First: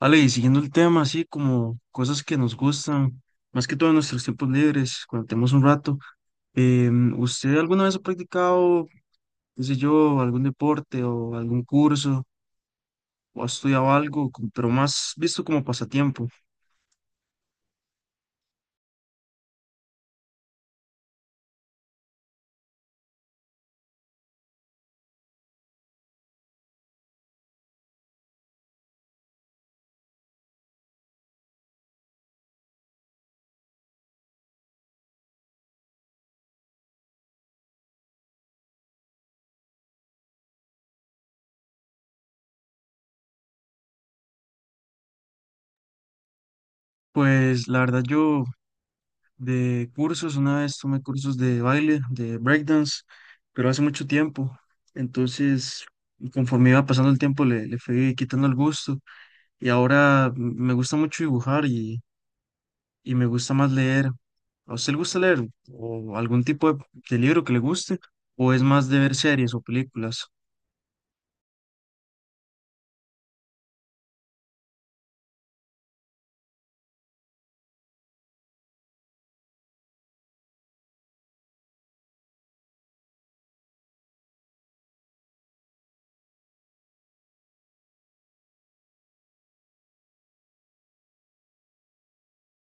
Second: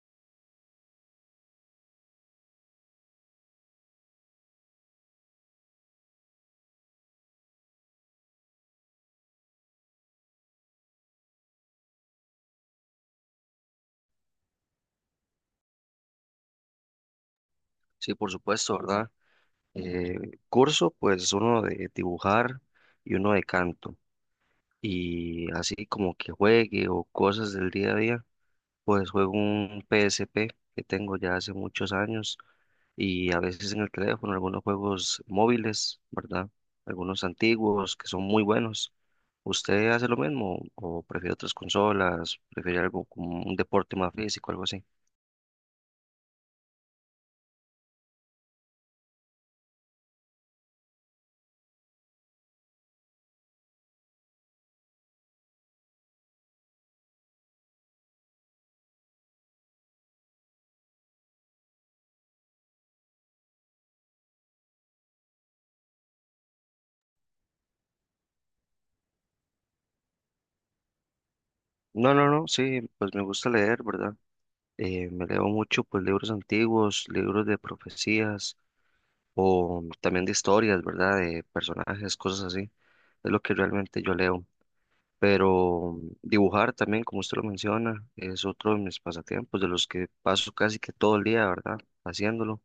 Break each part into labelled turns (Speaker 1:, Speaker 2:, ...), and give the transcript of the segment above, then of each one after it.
Speaker 1: Ale, y siguiendo el tema, así como cosas que nos gustan, más que todo en nuestros tiempos libres, cuando tenemos un rato, ¿usted alguna vez ha practicado, qué sé yo, algún deporte o algún curso o ha estudiado algo, pero más visto como pasatiempo?
Speaker 2: Sí, por supuesto, ¿verdad? Eh, Curso, pues uno de dibujar y uno de canto. Y así como que juegue o cosas del día a día, pues juego un PSP que tengo ya hace muchos años y a veces en el teléfono algunos juegos móviles, ¿verdad? Algunos antiguos que son muy buenos. ¿Usted hace lo mismo o prefiere otras consolas? ¿Prefiere algo como un deporte más físico, algo así?
Speaker 1: Pues la verdad yo de cursos, una vez tomé cursos de baile, de breakdance, pero hace mucho tiempo, entonces conforme iba pasando el tiempo le fui quitando el gusto y ahora me gusta mucho dibujar y me gusta más leer. ¿A usted le gusta leer o algún tipo de libro que le guste o es más de ver series o películas?
Speaker 2: No, no, no, sí, pues me gusta leer, ¿verdad? Me leo mucho pues libros antiguos, libros de profecías o también de historias, ¿verdad? De personajes, cosas así. Es lo que realmente yo leo. Pero dibujar también, como usted lo menciona, es otro de mis pasatiempos, de los que paso casi que todo el día, ¿verdad? Haciéndolo.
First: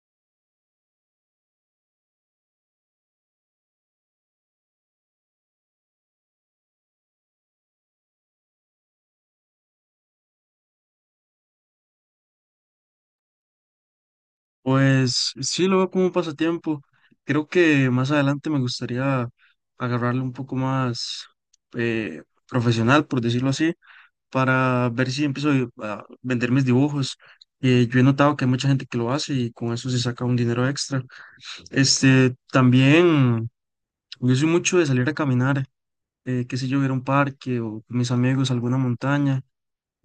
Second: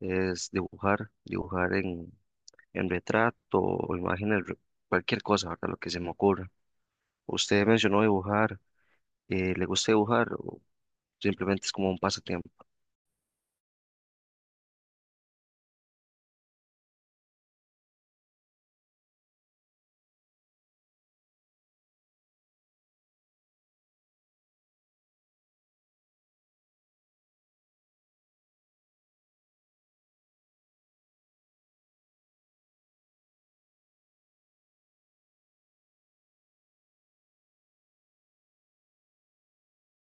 Speaker 2: Es dibujar, en retrato o imágenes, cualquier cosa, ¿verdad? Lo que se me ocurra. Usted mencionó dibujar, ¿le gusta dibujar o simplemente es como un pasatiempo?
Speaker 1: Pues sí, lo veo como un pasatiempo. Creo que más adelante me gustaría agarrarlo un poco más profesional, por decirlo así, para ver si empiezo a vender mis dibujos. Yo he notado que hay mucha gente que lo hace y con eso se saca un dinero extra. Este, también, yo soy mucho de salir a caminar. Qué sé yo, ir a un parque o con mis amigos a alguna montaña.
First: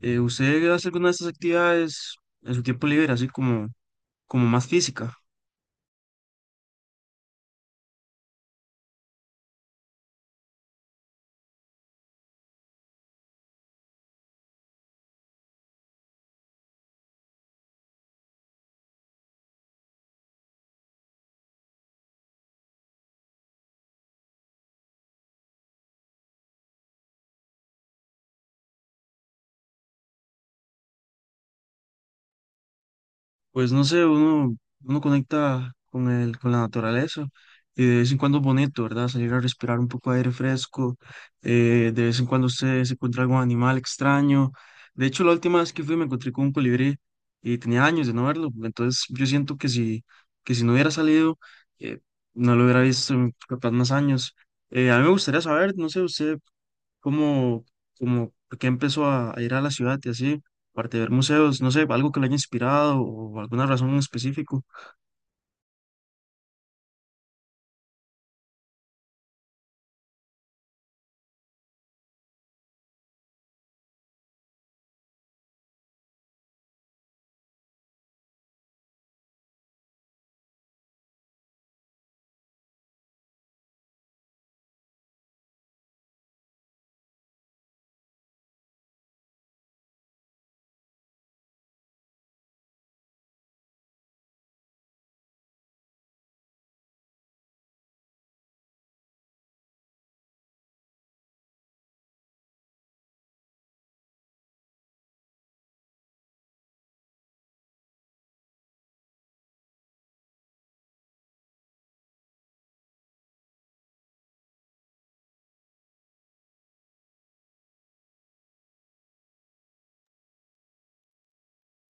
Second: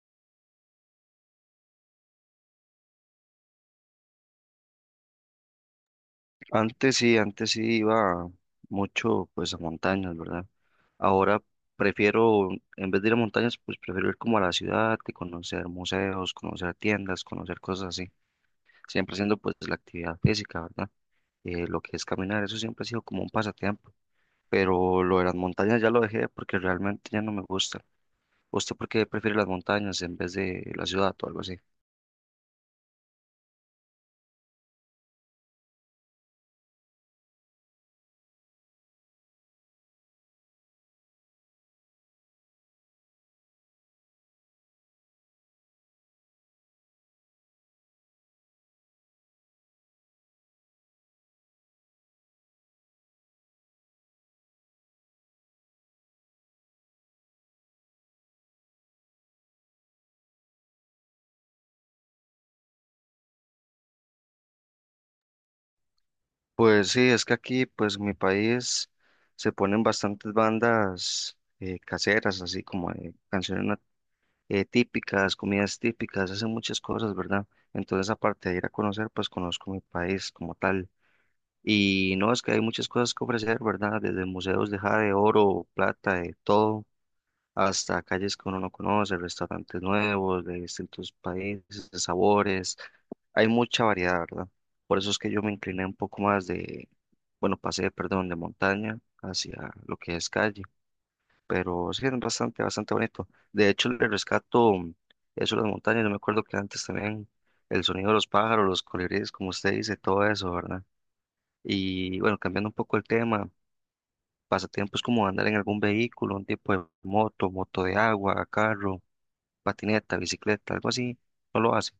Speaker 1: ¿Usted hace alguna de estas actividades en su tiempo libre, como más física?
Speaker 2: Antes sí iba mucho pues a montañas, ¿verdad? Ahora prefiero, en vez de ir a montañas, pues prefiero ir como a la ciudad y conocer museos, conocer tiendas, conocer cosas así, siempre haciendo pues la actividad física, ¿verdad? Lo que es caminar, eso siempre ha sido como un pasatiempo, pero lo de las montañas ya lo dejé porque realmente ya no me gusta. ¿Usted por qué prefiere las montañas en vez de la ciudad o algo así?
Speaker 1: Pues no sé, uno conecta con la naturaleza y de vez en cuando es bonito, ¿verdad? Salir a respirar un poco de aire fresco, de vez en cuando usted se encuentra algún animal extraño. De hecho, la última vez que fui me encontré con un colibrí y tenía años de no verlo, entonces yo siento que si no hubiera salido, eh, no lo hubiera visto en capaz más años. A mí me gustaría saber, no sé, usted como, como por qué empezó a ir a la ciudad y así, aparte de ver museos, no sé, algo que le haya inspirado o alguna razón en específico.
Speaker 2: Pues sí, es que aquí, pues en mi país se ponen bastantes bandas caseras, así como típicas, comidas típicas, hacen muchas cosas, ¿verdad? Entonces, aparte de ir a conocer, pues conozco mi país como tal. Y no, es que hay muchas cosas que ofrecer, ¿verdad? Desde museos de jade, oro, plata, de todo, hasta calles que uno no conoce, restaurantes nuevos de distintos países, de sabores. Hay mucha variedad, ¿verdad? Por eso es que yo me incliné un poco más de bueno, pasé, perdón, de montaña hacia lo que es calle, pero sí es bastante, bastante bonito. De hecho, le rescato eso de las montañas, yo me acuerdo que antes también el sonido de los pájaros, los colibríes, como usted dice, todo eso, ¿verdad? Y bueno, cambiando un poco el tema, pasatiempos como andar en algún vehículo, un tipo de moto, moto de agua, carro, patineta, bicicleta, algo así, ¿no lo hace?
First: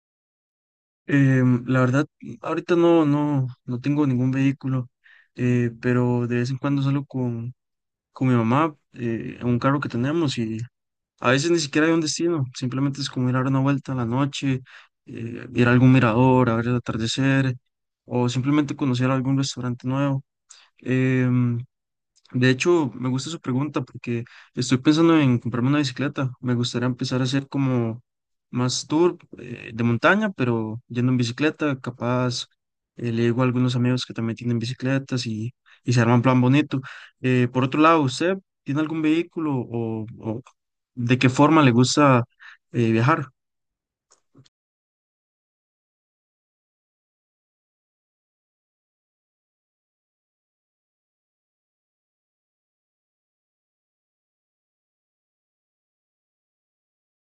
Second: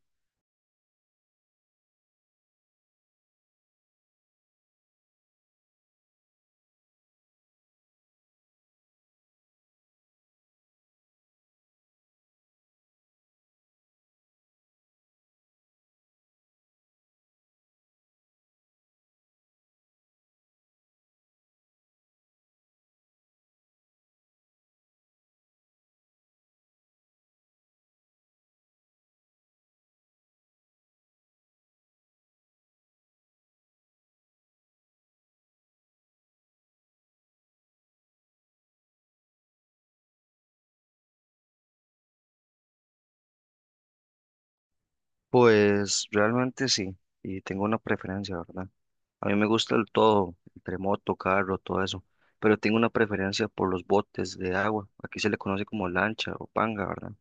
Speaker 1: La verdad, ahorita no tengo ningún vehículo, pero de vez en cuando salgo con mi mamá en un carro que tenemos y a veces ni siquiera hay un destino, simplemente es como ir a dar una vuelta en la noche, ir a algún mirador, a ver el atardecer o simplemente conocer algún restaurante nuevo. Em, De hecho, me gusta su pregunta porque estoy pensando en comprarme una bicicleta. Me gustaría empezar a hacer como más tour de montaña, pero yendo en bicicleta, capaz. Le digo a algunos amigos que también tienen bicicletas y se arma un plan bonito. Por otro lado, ¿usted tiene algún vehículo o de qué forma le gusta viajar?
Speaker 2: Pues realmente sí, y tengo una preferencia, ¿verdad? A mí me gusta el todo, entre moto, carro, todo eso, pero tengo una preferencia por los botes de agua. Aquí se le conoce como lancha o panga, ¿verdad?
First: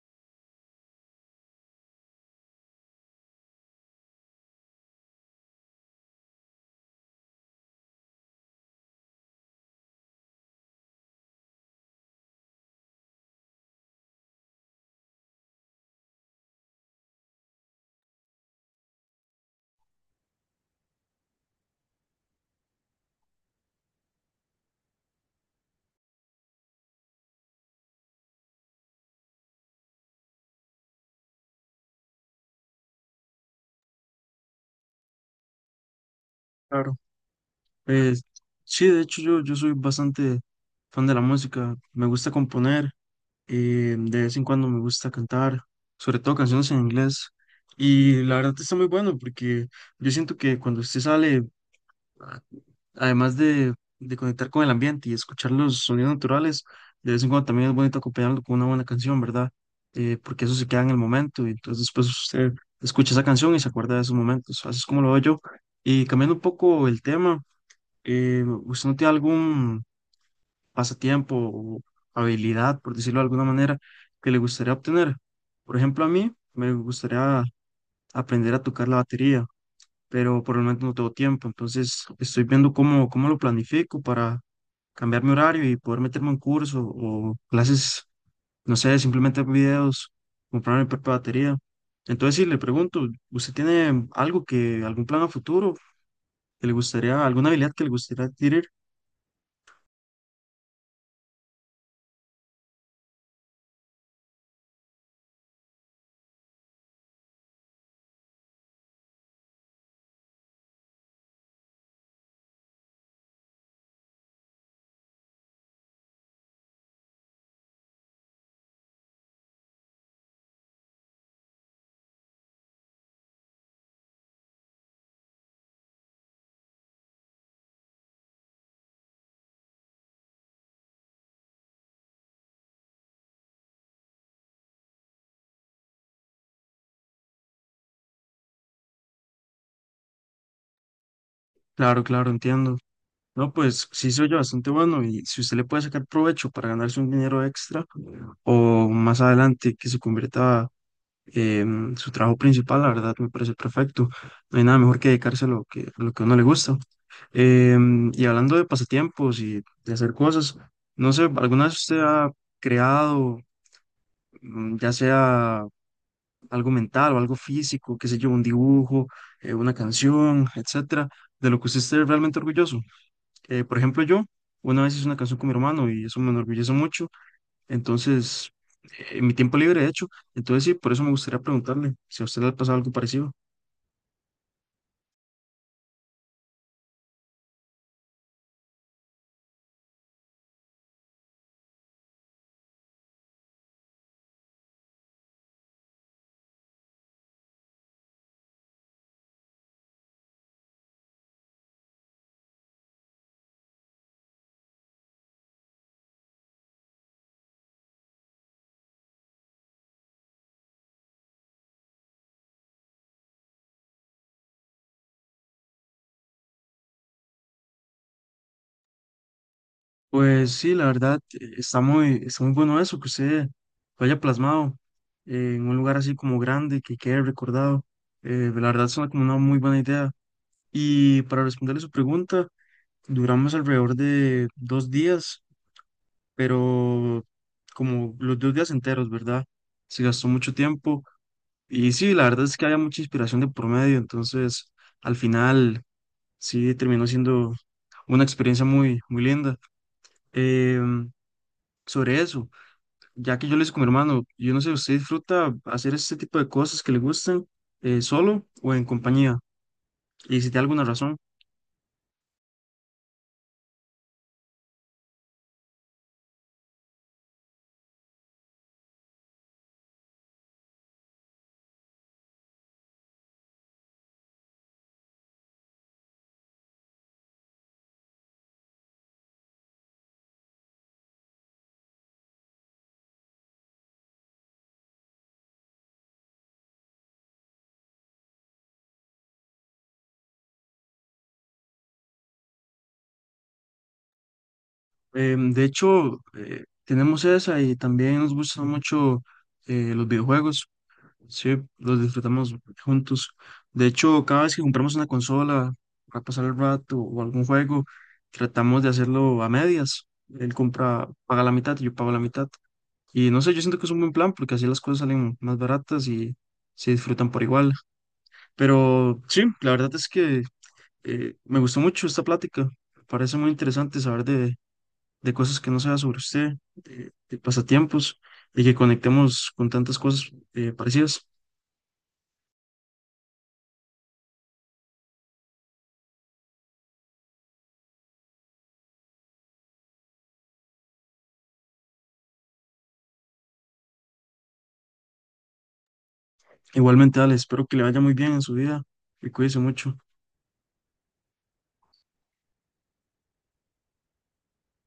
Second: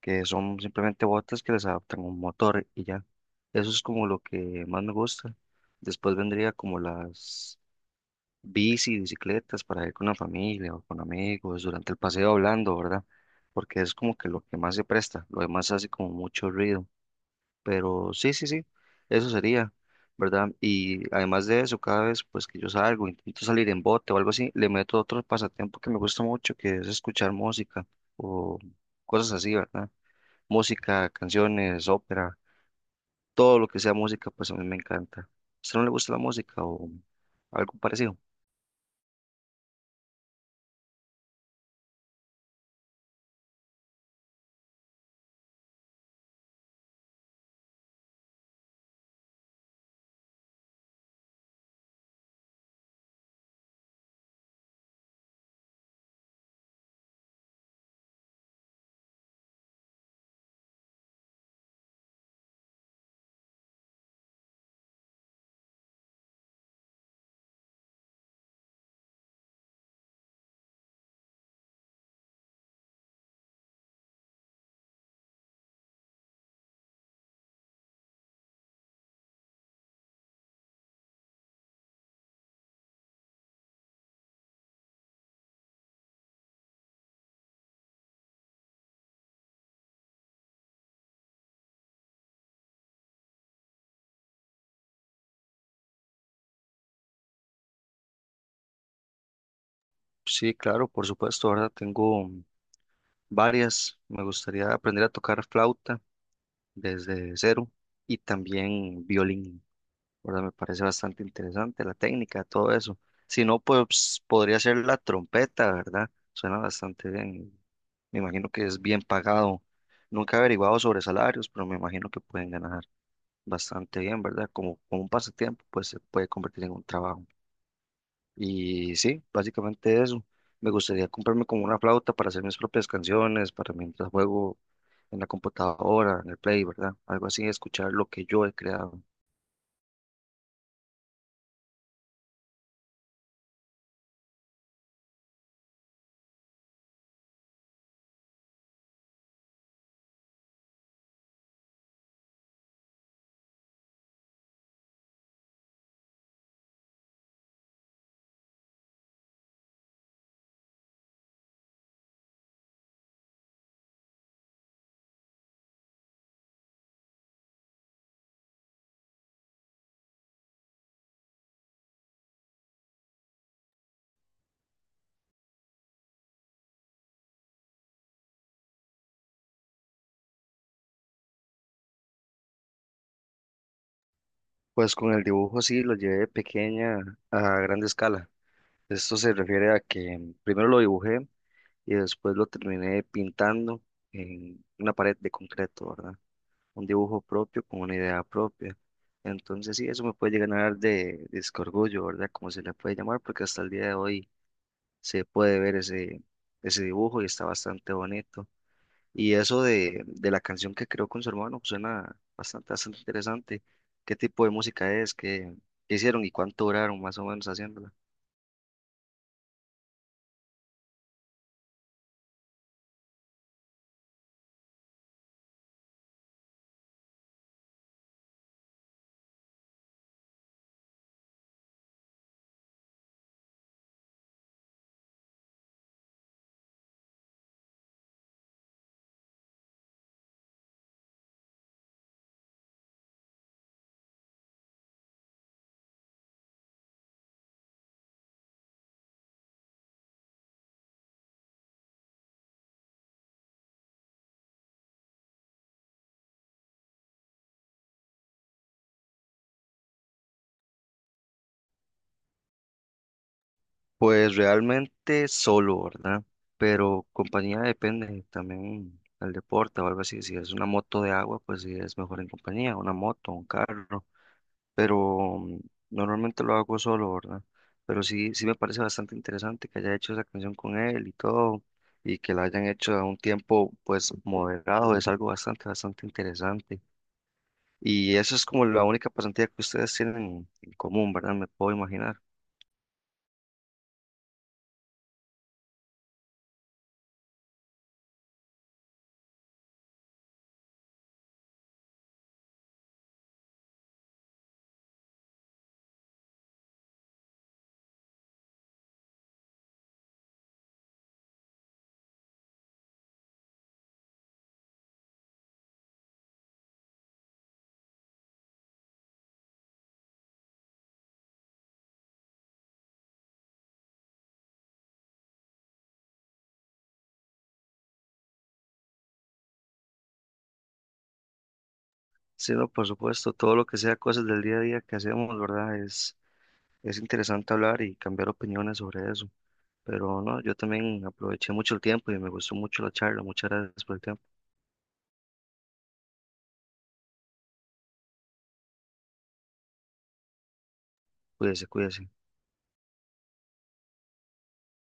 Speaker 2: Que son simplemente botes que les adaptan un motor y ya. Eso es como lo que más me gusta. Después vendría como las bicicletas para ir con la familia o con amigos durante el paseo hablando, ¿verdad? Porque es como que lo que más se presta, lo demás hace como mucho ruido. Pero sí, sí, sí, eso sería, ¿verdad? Y además de eso, cada vez pues que yo salgo, intento salir en bote o algo así, le meto otro pasatiempo que me gusta mucho, que es escuchar música o cosas así, ¿verdad? Música, canciones, ópera, todo lo que sea música, pues a mí me encanta. ¿A usted no le gusta la música o
Speaker 1: Claro.
Speaker 2: algo
Speaker 1: Eh,
Speaker 2: parecido?
Speaker 1: sí, de hecho yo soy bastante fan de la música. Me gusta componer de vez en cuando me gusta cantar, sobre todo canciones en inglés. Y la verdad está muy bueno porque yo siento que cuando usted sale, a- además de conectar con el ambiente y escuchar los sonidos naturales, de vez en cuando también es bonito acompañarlo con una buena canción, ¿verdad? Porque eso se queda en el momento y entonces después usted escucha esa canción y se acuerda de esos momentos. Así es como lo veo yo. Y cambiando un poco el tema, ¿usted no tiene algún pasatiempo o habilidad, por decirlo de alguna manera, que le gustaría obtener? Por ejemplo, a mí me gustaría aprender a tocar la batería, pero por el momento no tengo tiempo, entonces estoy viendo cómo lo planifico para cambiar mi horario y poder meterme en curso o clases, no sé, simplemente videos, comprar mi propia batería. Entonces, si le pregunto, ¿usted tiene algún plan a futuro que le gustaría, alguna habilidad que le gustaría adquirir?
Speaker 2: Sí, claro, por supuesto, ¿verdad? Tengo varias. Me gustaría aprender a tocar flauta desde cero y también violín. ¿Verdad? Me parece bastante interesante la técnica, todo eso. Si no, pues podría ser la trompeta, ¿verdad? Suena bastante bien. Me imagino que es bien pagado. Nunca he averiguado sobre salarios, pero me imagino que pueden ganar bastante bien, ¿verdad? Como, como un pasatiempo, pues se puede convertir en un trabajo. Y sí, básicamente eso. Me gustaría comprarme como una flauta para hacer mis propias canciones, para mientras juego en la computadora, en el Play, ¿verdad? Algo así, escuchar lo que yo he creado.
Speaker 1: Claro, claro, entiendo. No, pues sí se oye bastante bueno y si usted le puede sacar provecho para ganarse un dinero extra o más adelante que se convierta en su trabajo principal, la verdad me parece perfecto. No hay nada mejor que dedicarse a lo que a uno le gusta. Y hablando de pasatiempos y de hacer cosas, no sé, ¿alguna vez usted ha creado, mm, ya sea algo mental o algo físico, qué sé yo, un dibujo, una canción, etcétera, de lo que usted esté realmente orgulloso? Por ejemplo, yo una vez hice una canción con mi hermano y eso me enorgullece mucho. Entonces, en mi tiempo libre, de hecho. Entonces, sí, por eso me gustaría preguntarle si a usted le ha pasado algo parecido.
Speaker 2: Pues con el dibujo sí lo llevé de pequeña a grande escala. Esto se refiere a que primero lo dibujé y después lo terminé pintando en una pared de concreto, ¿verdad? Un dibujo propio con una idea propia. Entonces sí, eso me puede llegar a dar disco orgullo, ¿verdad? Como se le puede llamar, porque hasta el día de hoy se puede ver ese, ese dibujo y está bastante bonito. Y eso de la canción que creó con su hermano pues, suena bastante, bastante interesante. ¿Qué tipo de música es? ¿Qué hicieron y cuánto duraron más o menos haciéndola?
Speaker 1: Pues sí, la verdad, está muy bueno eso, que usted lo haya plasmado en un lugar así como grande, que quede recordado. La verdad, suena como una muy buena idea. Y para responderle su pregunta, duramos alrededor de dos días, pero como los dos días enteros, ¿verdad? Se gastó mucho tiempo. Y sí, la verdad es que había mucha inspiración de por medio, entonces al final sí terminó siendo una experiencia muy, muy linda. Em, Sobre eso, ya que yo le hice con mi hermano, yo no sé, ¿usted disfruta hacer este tipo de cosas que le gustan solo o en compañía? Y si tiene alguna razón.
Speaker 2: Pues realmente solo, ¿verdad? Pero compañía depende también al deporte o algo así. Si es una moto de agua, pues sí es mejor en compañía, una moto, un carro. Pero normalmente lo hago solo, ¿verdad? Pero sí, sí me parece bastante interesante que haya hecho esa canción con él y todo, y que la hayan hecho a un tiempo pues moderado, es algo bastante, bastante interesante. Y eso es como la única pasantía que ustedes tienen en común, ¿verdad? Me puedo imaginar.
Speaker 1: De hecho, tenemos esa y también nos gustan mucho los videojuegos. Sí, los disfrutamos juntos. De hecho, cada vez que compramos una consola para pasar el rato o algún juego, tratamos de hacerlo a medias. Él compra, paga la mitad y yo pago la mitad. Y no sé, yo siento que es un buen plan porque así las cosas salen más baratas y se disfrutan por igual. Pero sí, la verdad es que me gustó mucho esta plática. Me parece muy interesante saber de cosas que no sea sobre usted, de pasatiempos y que conectemos con tantas cosas parecidas.
Speaker 2: Sí, no, por supuesto, todo lo que sea cosas del día a día que hacemos, ¿verdad? Es interesante hablar y cambiar opiniones sobre eso. Pero no, yo también aproveché mucho el tiempo y me gustó mucho la charla. Muchas gracias por el tiempo.
Speaker 1: Igualmente, Ale, espero que le vaya muy bien en su vida y cuídese mucho.
Speaker 2: Cuídese, cuídese.